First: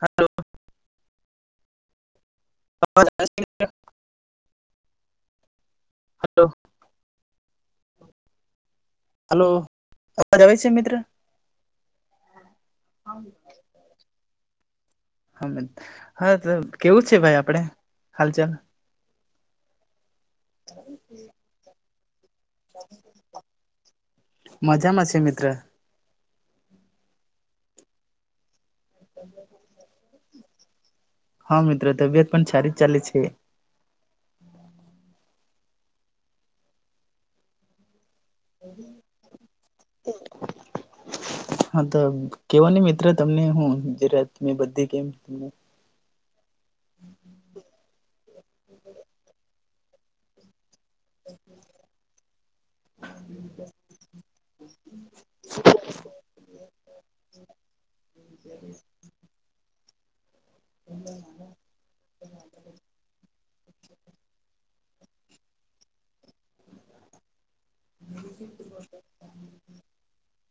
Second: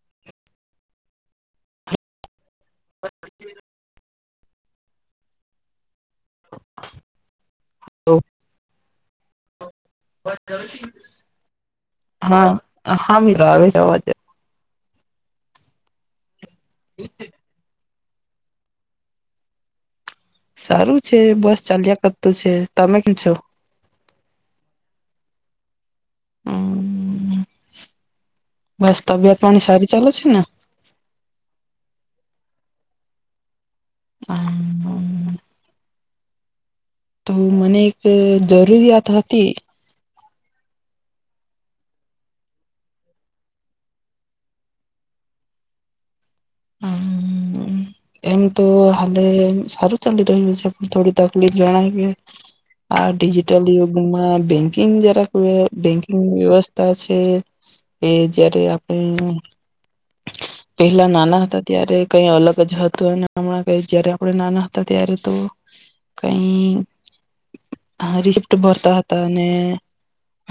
હાલો. અવાજ આવે છે મિત્ર? હલો. Hello hello. અવાજ વાત આવે કર છે મિત્ર [inaudible] હા. હા મીર આવે છે અવાજે. હમદ હા તો કેવું છે ભાઈ આપડે? હાલચલ. સારું છે બસ ચાલ્યા કર તું છે, તમે કીમ છો? ત્ર. હમ્મ. બસ તબિયત પાણી સારી ચાલે છે ને? હા મિત્ર, તબિયત પણ સારી જ ચાલે છે. હમ્મ. તો મને એક ક જરૂરિયાત હતી. હા તો કેવો ની મિત્ર તમને હું ગુજરાતની બધી ગેમ હમ્મ. એમ તો હાલે સારું ચાલી રહ્યું છે. થોડી તકલીફ જણાય કે આ ડિજિટલ યુગમાં બેંકિંગ જરાક બેંકિંગ વ્યવસ્થા છે એ જયારે આપણે પેહલા નાના હતા ત્યારે કઈ અલગ જ હતું અને હમણાં કઈ જયારે આપણે નાના ત્યારે તો કઈ રિસપ્ટ ભરતા હતા અને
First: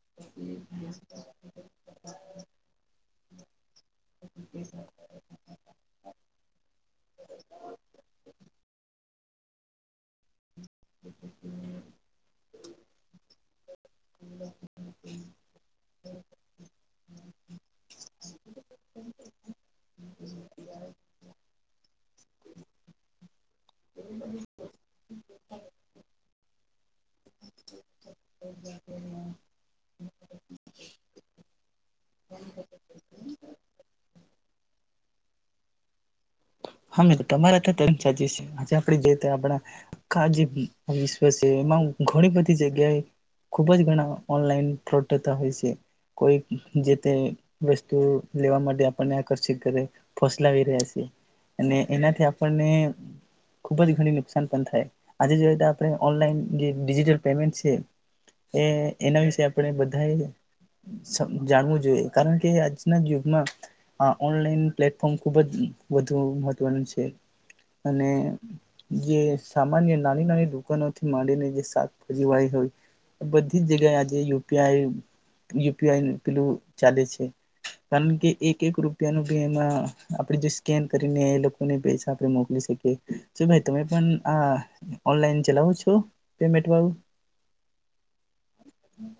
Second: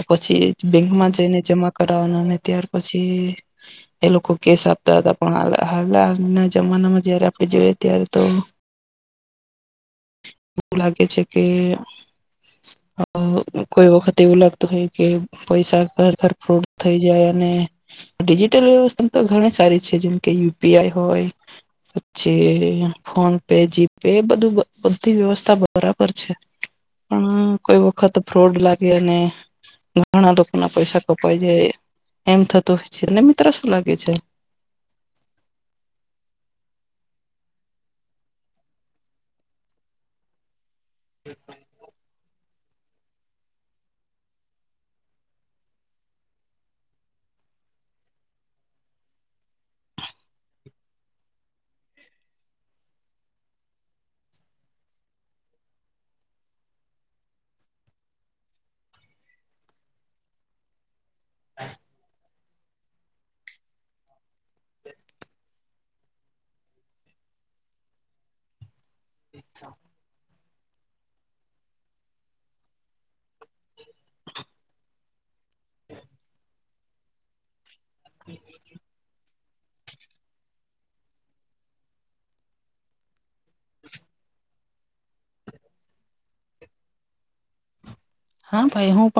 પછી બેંકમાં જઈને જમા કરાવવાના અને ત્યાર પછી કોઈ કેસ આપતા હતા પણ હાલ હાલના જમાનામાં જયારે આપણે જોઈએ ત્યારે તો એવું લાગે છે કે કોઈ વખત એવું લાગતું હોય કે પૈસા ઘર ઘર ફ્રાઉડ થઈ જાય અને ડિજિટલ પેમન્ટ તો ઘણી સારી છે જેમ કે યુ. પી. આઈ હોય પછી ફોન પે જીપે બધું બધી વ્યવસ્થા બરાબર છે પણ કોઈ વખત ફ્રોડ લાગે અને ઘણા લોકો ના પૈસા કપાઈ જાય એમ થતું હોય છેને મિત્ર કરીયે છે હમે તો તમારા [unintelligible] આજે આપ જે આપણાા [unintelligible] વિશ્વ છે એમાં હું ઘણી બધી જગ્યાએ ખુબ જ ઘણા ઓનલાઈન ફ્રોડ થતા હોય છે કોઈ જે તે વસ્તુ લેવા માટે આપણને આકર્ષિત કરે ફસલાવી રહ્યા છે અને એનાથી આપણને ખુબ જ ઘણી નુકસાન પણ થાય આજે જોઈયે તો આપણે ઓનલાઈન જે ડિજિટલ પેમેન્ટ છે એ એના વિશે આપણે બધાએ જાણવું જોઈએ કારણ કે આજના જુગમાં આ ઓનલાઈન પ્લેટફોર્મ ખુબ જ વધુ મહત્વનું છે અને જે સામાન્ય નાની નાની થી માંડીનેળી [unintelligible] હોય બધી જ જગ્યાએ આજે U. P. I U. P. I પેલું ચાલે છે કારણ કે એક એક રૂપિયાનું ભી એમાં આપડે જે સ્કેન કરીને એ લોકોને પૈસા આપ મોકલી શકીએ શું ભાઈ તમે પણ આ ઓનલાઈન ચલાવો છો પેમેન્ટ વાળું હા ભાઈ હું પ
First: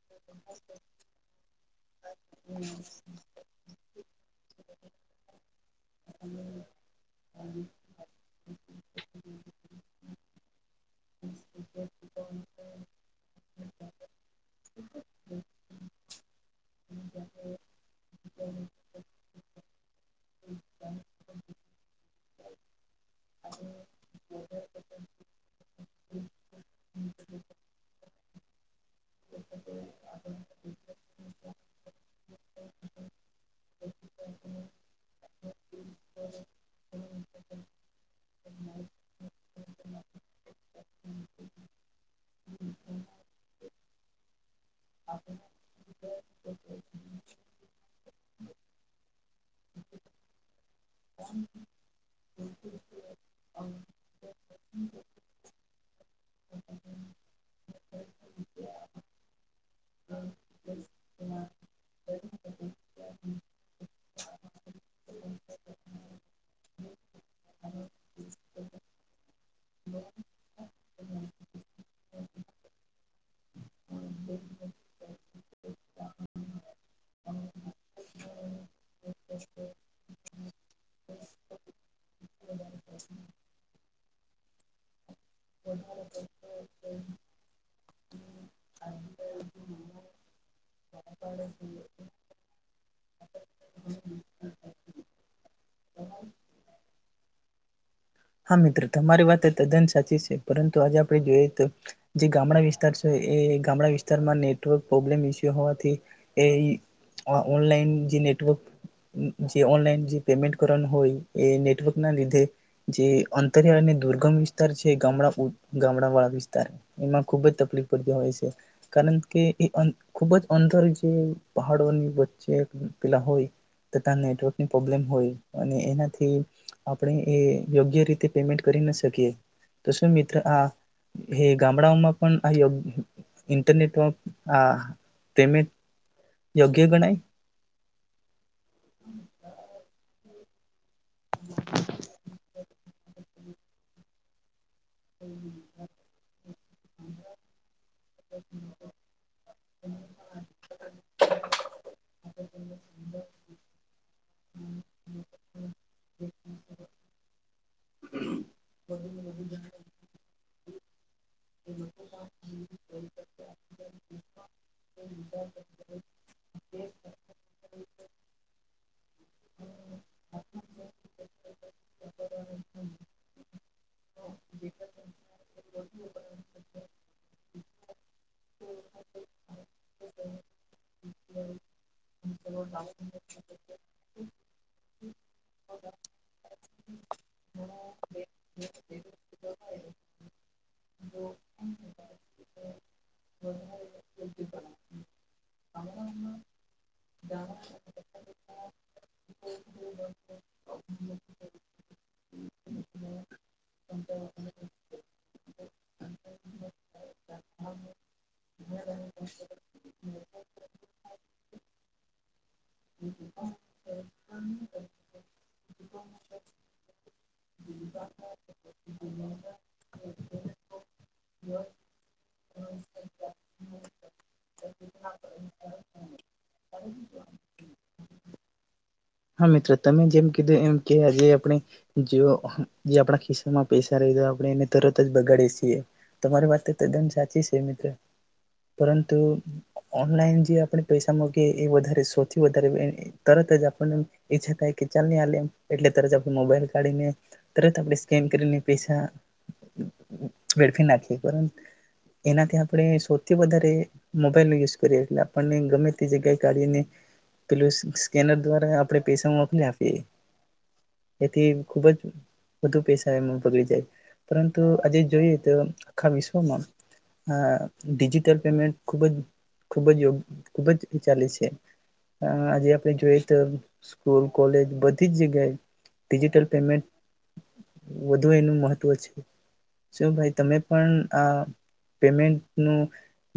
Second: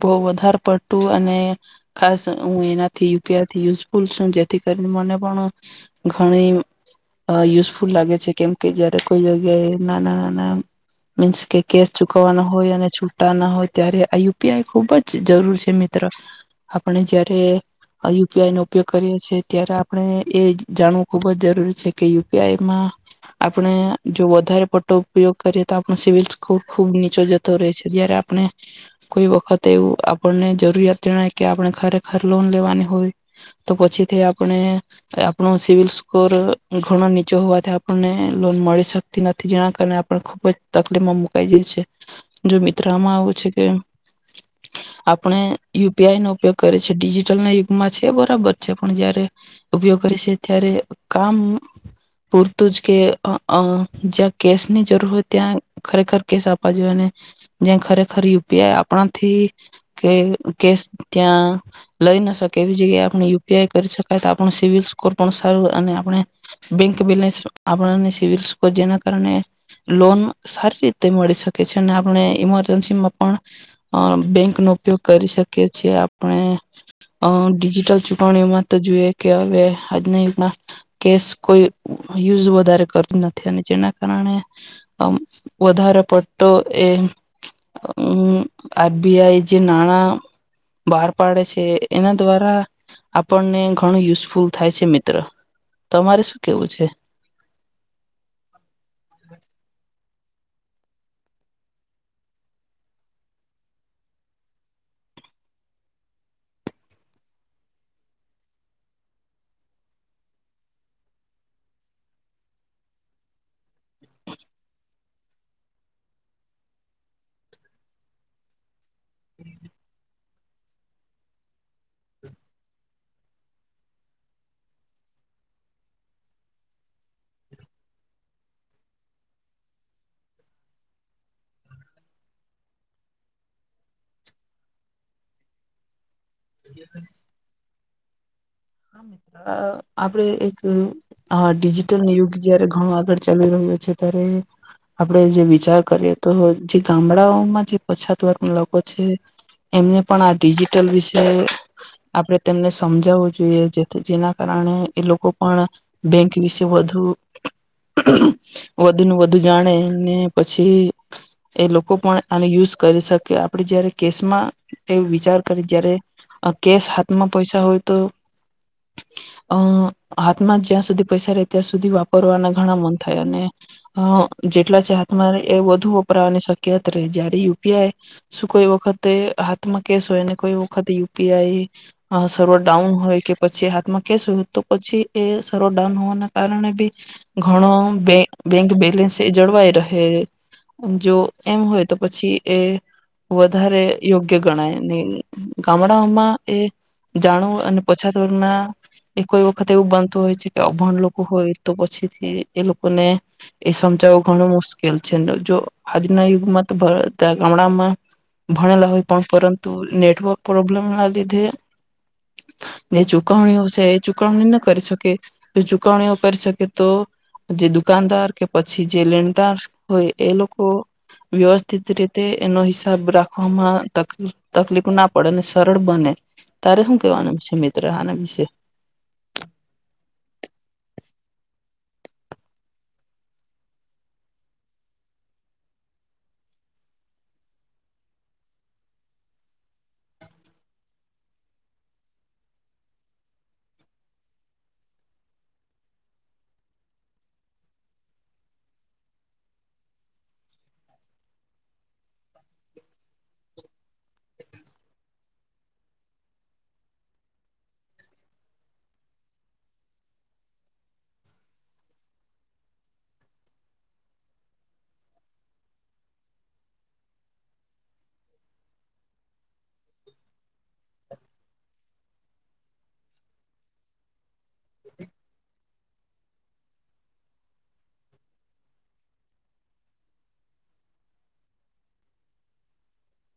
બહુ વધારે પડતું અને ખાસ હું એનાથી યુ. પી. આઇ થી [unintelligible] જેથી કરી મને પણ ઘણી અ યુઝફુલ લાગે છે કેમ કે જયારે કોઈ જગ્યાએ નાના નાના મીન્સ કે કેસ ચુકવવાનો હોય અને હોય ત્યારે આ યુ. પી. આઈ ખુબ જ જરૂર છે મિત્ર આપણે જયારે યુ. પી. આઈ નો ઉપયોગ કરીએ છે તેયારે આપણે એ જાણવું ખુબ જ જરૂરી છે કે યુ. પી. આઇ માં આપણે જો વધારે પડતો ઉપયોગ કરીએ તો આપણો સિવિલ સ્કોર ખુબ નીચો જતો રહે છે. જ્યારે આપણે કોઈ વખતે એવું આપણને જરૂરિયાત જણાય કે આપડે- ખરેખર લોન લેવાની હોય તો પછીથી આપણે આપણો સિવિલ સ્કોર અ ઘણો નીચો હોવાથી આપણને લોન મળી શકતી નથી. જેના કારણે આપડે ખુબ જ તકલીફમાં મુકાઈ જય છે. જો મિત્ર આમાં આવું છે કે આપણે U. P U. P. I નો ઉપયોગ કરે છે. ડિજિટલ ના યુગમાં છે બરાબર છે પણ જયારે ઉપયોગ કરે છે ત્યારે કામ પૂરતું જ કે અ અ જ્યાં કેશની જરૂર હોય ત્યાં ખરેખર કેસ આપ જોયે ને જ્યા ખરેખર યુ પી આઈ આપણાથી કે કેશ ત્યાં લઈ ન શકે એવી જગ્યાએ આપણે યુ પી આઈ કરી શકાય તો આપણું સિવિલ સ્કોર પણ સારું અને આપણે બેંક બેલેન્સ આપણાને સિવિલ સ્કોર જેના કારણે લોન સારી રીતે મળી શકે છે. અને આપણે ઇમરજન્સીમાં પણ અ બેંકનો ઉપયોગ કરી શકીએ છીએ. આપણે અ ડિજિટલ ચૂંટવણીઓમાં તો જુઈએ કે હવે આજ ની ના કેસ કોઈ યુઝ વધારે કરતું નથી અને જેના પરાણે અમ વધારે પડ તો એ અમ આર બી આઈ જે નાણાં બહાર પાડે છે એના દ્વારા આપણને ઘણું યુઝફુલ થાય છે મિત્ર. તમારે શું કેવું છે? હા મિત્ર તમારી વાત તો તદ્દન સાચી છે. પરંતુ આજે આપણે જોઈએ તો જે ગામડા વિસ્તાર છે એ ગામડા વિસ્તારમાં નેટવર્ક પ્રોબ્લેમ ઇસ્યુ હોવાથી એ ઈ ઓનલાઈન જે નેટવર્ક જે ઓનલાઈન જે પેમેન્ટ કરવાનું હોય એ નેટવર્ક ના લીધે જે અંતરિયાળ અને દુર્ગમ વિસ્તાર છે ગામડા ગામડા વાળા વિસ્તાર એમાં ખુબ જ તકલીફ પડતી હોય છે. કારણ કે એ અન ખૂબ જ અંદર જે પહાડોની વચ્ચે પેલા હોય તો તા નેટવર્કની પ્રોબ્લેમ હોય અને એનાથી આપણે એ યોગ્ય રીતે પેમેન્ટ કરી ન શકીએ તો શું મિત્ર આ હે ગામડાઓમાં પણ આ યોગ ઇન્ટરનેટમાં આ પેમેન્ટ યોગ્ય ગણાય. હા મિત્ર આપડે એક હા ડિજિટલ યુગ જયારે હા આગળ ચાલી રહ્યો છે ત્યારે આપણે જે વિચાર કરીએ તો જે ગામડા ગામડા ઓમાં જે પછાત વર્ગના લોકો છે એમને પણ આ ડિજિટલ વિષે આપડે તેમને સમજાવવુ જોઈએ જેથી જેના કારણે એ લોકો પણ બેંક વિશે વધુ વધુને વધુ જાણે ને પછી એ લોકો પણ આનો યુઝ કરી શકે આપણે જયારે કેશમાં એ વિચાર કરયે તયારે કેશ હાથમાં પૈસા હોય તો અ હાથમાં જ્યાં સુધી પૈસા રે ત્યાં સુધી વાપ વાપરવાના ઘણા મન થાય અને અ જેટલા છે હાથમાં એ વધુ વપરાવાની શક્યત રહે, જ્યારે યુ પી આઈ શું કોઈ વખતે હાથમાં કેસ હોય ને કોઈ વખતે યુ પી આઈ હા સર્વર ડાઉન હોય કે પછી હાથમાં કેશ થુ તો પછી એ સર્વર ડાઉન હોવાના કારણે બી ઘણો બેંક બેંક બેલેન્સ એ જળવાય રહે, જો એમ હોય તો પછી એ વધારે યોગ્ય ગણાયને ગામડાઓમાં એ જાણવું અને પછાત વર્ગના એ કોઈ વખત એવું બનતું હોય છે કે અભણ લોકો હોય તો પછીથી એ લોકોને એ સમજાવું ઘણું મુશ્કેલ છે ને જો આજના યુગમાં બધાં ગામડામાં ભણેલા હોય પણ પરંતુ નેટવર્ક પ્રોબ્લેમ ના લીધે ને ચુકવણીઓ છે એ ચુ કવણી ન કરી શકે, તે ચુકવણીઓ કરી શકે તો જે દુકાનદાર, કે પછી જે લેણદાર હોય, એ લોકો વ્યવસ્થિત રીતે એનો હિસાબ રાખવામાં તકલીફ તકલીપ ના પડે અને સરળ બને. તારે હું કેવાનું છે મિ ત્ર આના વિશે? હા મિત્ર તમે જેમ કીધું એમ કે આજે આપણે જે આપણા ખિસ્સામાં પૈસા ર આપણે એને તરત જ બગાડીએ છીએ, તમારી વાત તદ્દન સાચી છે મિત્ર, પરંતુ ઓનલાઈન જે આપણે પૈસા મકીએ એ વધારે સૌથી વધારે વે તરત જ આપર્ણે એ છકાય કે ચાલ ને લેમ, એટલે તરત આપણે મોબાઈલ કાઢીને તરત આપડે સ્કેન કરીને પૈસા વેળફી નાખીએ એનાથી આપણે સૌથી વધારે મોબાઈલ નો યુઝ કરીએ, એટલે આપર્ણે ગમે તે જગ્યાએ કાઢીને પેલું સ સ્કેનર દ્વારા આપણે પૈસા મોકલી આપીએ, તેથી ખૂબ જ વધુ પૈસા એમાં બગડી જાય, પરંતુ આજે જોઈએ તો આખા વિશ્વમાં અ ડિજિટલ પેમેન્ટ ખૂબ જ ખૂબ જ ખૂબ જ ચાલે છે, અ આજે આપણે જોઈએ તો સ્કૂલ, કોલેજ બધી જ જગ્યાએ ડીજીટલ પેમેન્ટ વધુ એનું મહત્વ છે, શું ભાઈ તમે પણ આ પેમેન્ટનું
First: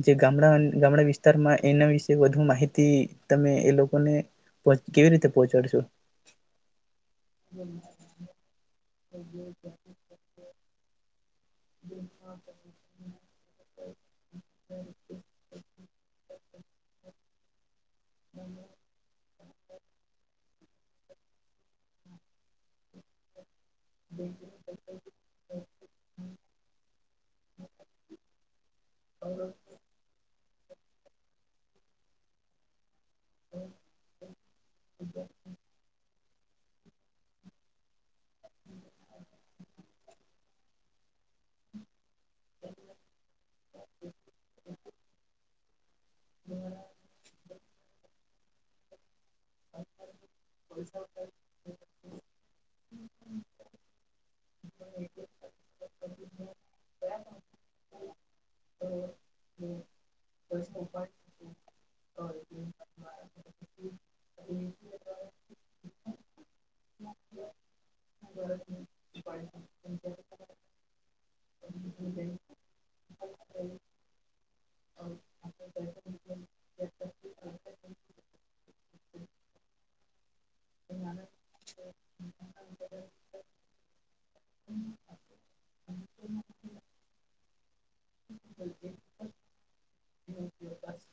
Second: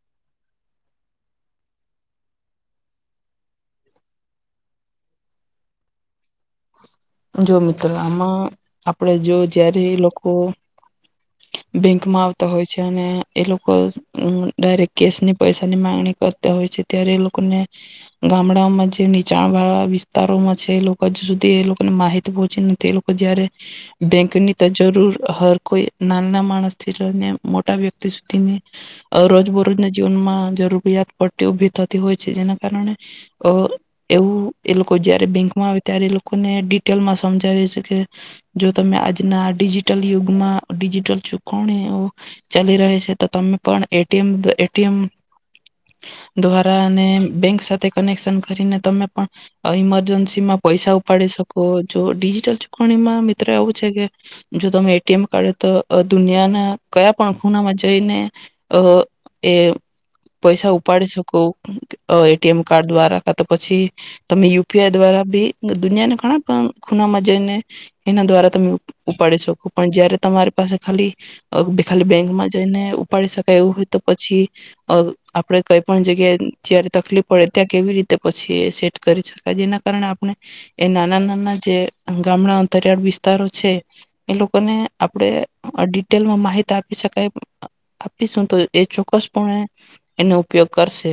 જે ગામડા વિસ્તારમાં એના વિશે વધુ માહિતી તમે એ લોકોને કેવી રીતે પહોંચાડ શું? જો મિત્ર, આમાં આપડે જો જ્યારે એ લોકો બેંકમાં આવતા હોય છે અને એ લોકો અન ડાયરેક્ટ કેશ ની, પૈસાની માંગણી કર તા હોય છે, ત્યારે એ લોકો ને ગામડામાં જે નીચાણ વાળા વિસ્તારોમાં છે, એ લોકો હજુ સુધી એ લોકો ને માહિતી પહોંચી નથી, એ લોકો જ્યારે બેંકની તો જરૂર હર કોઈ નાના માણસથી રને મોટા વ્યક્તિ સુધી ને અ રોજબરોજ ના જીવનમાં અ જરૂરિયાત પડતી ઉભી થતી હોય છે, જેના કારણે અ એવું એ લોકો જ્યારે બેંકમાં આવે ત્યારે એ લો કોને ડિટેલમાં સમજાવીએ છે કે, જો તમે આજના ડિજિટલ યુગમાં ડીજીટલ ચુકવણીઓ ચાલી રહે છે, તો તમે પણ એ ટી અમ એમ ટી અમ દ્વારા ને બેંક સ તે કનેક્શન કરીને તમે પળ ઈમરજન્સી માં પૈસા ઉપાડી શકો, જો ડિજિટલ ચુ કણીમાં મિત્ર એવું છે કે જો તમે એ ટી એમ કાર્ડ અ દુનિયાના કયા પણ ખૂણામાં જઈને અ એ પૈસા ઉપાડી શકો. અ એ ટી એમ કાર્ડ દ્વારા કા તો પછી તમે યુ પી આઈ દ્વારા બી દુનિયાને ખના કણ ખૂનામાં જઈને એના દ્વારા તમે ઉપાડી શકો પણ જયારે તમારે સે ખાલી ખાલી બેંકમાં જઈને ઉપાડી શકાય એવું હોય, તો પછી આપડે કઈ પણ જગ્યાએ જારે તકલીફ પડે ત્યાં કેવી રીતે પછી સેટ કરી શકાય જેના કારણે આપણે એ નાના નાના જે ગામડા અંતરિયાળ વિસ્તારો છે. એ લોકોને આપણે ડિટેલમાં માહિત આપી શકાય, આપીશું તો એ ચોક્કસપણે એનો ઉપયોગ કરશે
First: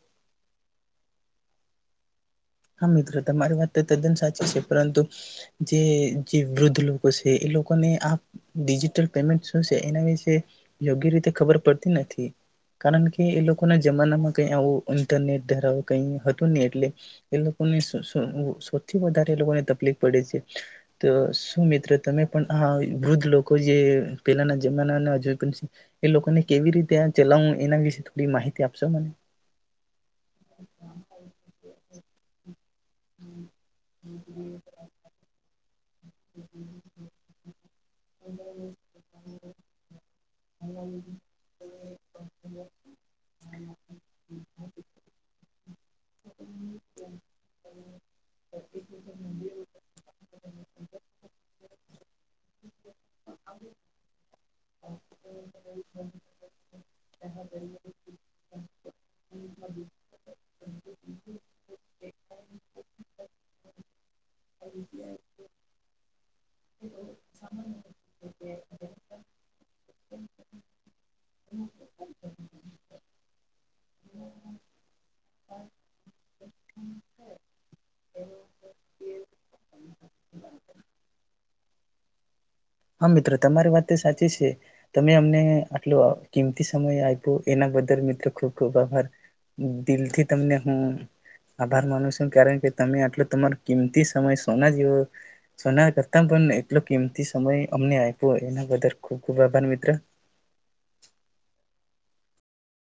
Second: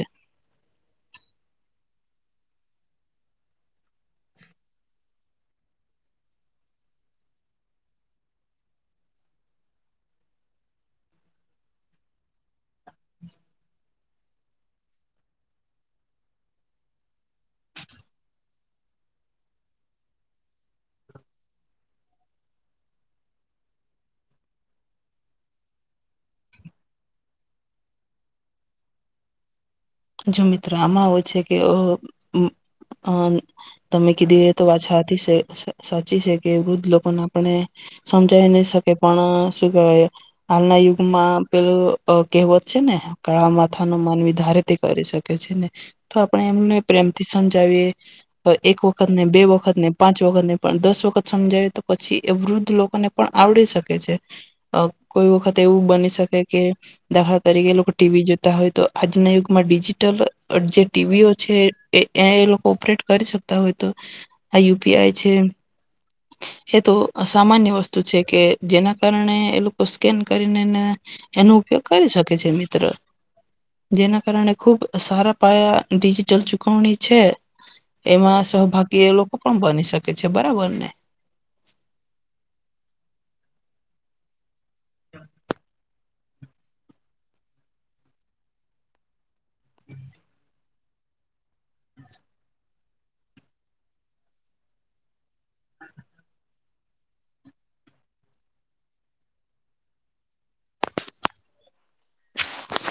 હા મિત્રો તમારી વાત તો તદ્દન સાચી છે પરંતુ જે જે વૃદ્ધ લોકો છે એ લોકોને આ ડિજિટલ પેમેન્ટ શું છે, એના વિશે યોગ્ય રીતે ખબર પડતી નથી. કારણ કે એ લોકોને જમાનામાં કય આવું ઇન્ટરનેટ ધરાવ કઈ હતું નહી એટલે એ લોકોને સો સો સૌથી વધારે એ લોકોને તકલીફ પડે છે. તો શું મિત્ર તમે પણ આ વૃદ્ધ લોકો જે પહેલાના જમાના હજુ એ લોકોને કેવી રીતે ચલાવ એના વિશે થોડી માહિતી આપશો મને! જો મિત્રો આમાં હો છે કે હ તમે કીધી તો વાત સાચી છે. સાચી છે કે વૃદ્ધ લોકોને આપણે સમજાવી નહી શકે પણ શું કેહેવાય હાલના યુગમાં પેલું કહેવત છે ને કાળા માથા નો માનવી ધારે કરી શકે છે ને તો આપણે એમને પ્રેમથી સમજાવીએ એક વખત ને, બે વખત ને, પાંચ વખત ને, પણ દસ વખત સમજાવીએ તો પછી એ વૃદ્ધ લોકોને પણ આવડી શકે છે. કોઈ વખત અ એવું બની શકે કે દાખલા તરીકે લોકો ટીવી જોતા હોય તો આજના યુગ માં ડિજિટલ જેટ ટીવીઓ છે, એ લોકો ઓપરેટ કરી શકતા હોય તો આ યુપીઆઈ છે. એ તો સામાન્ય વસ્તુ છે. કે જેના કારણે એ લોકો સ્કેન કરીનેને એનો ઉપયોગ કરી શકે છે. મિત્ર જેના કારણે ખુબ સારા પાયા ડિજિટલ ચુકવણી છે, એમાં સહભાગી એ લોકો પણ બની શકે છે બરાબર ને! હા મિત્રો તમારી વાત તે સાચી છે. તમે અમને કિમતી સમય આપો એના બદલ મિત્રો ખૂબ ખૂબ આભાર. દિલ થી તમને હું આભાર માનું છું કારણ કે તમે આટલો તમારો કિંમતી સમય સોના જેવો સોના કરતા પણ એટલો કિંમતી સમય અમને આપ્યોય એના બધાર ખુબ ખુબ આભાર મિત્ર.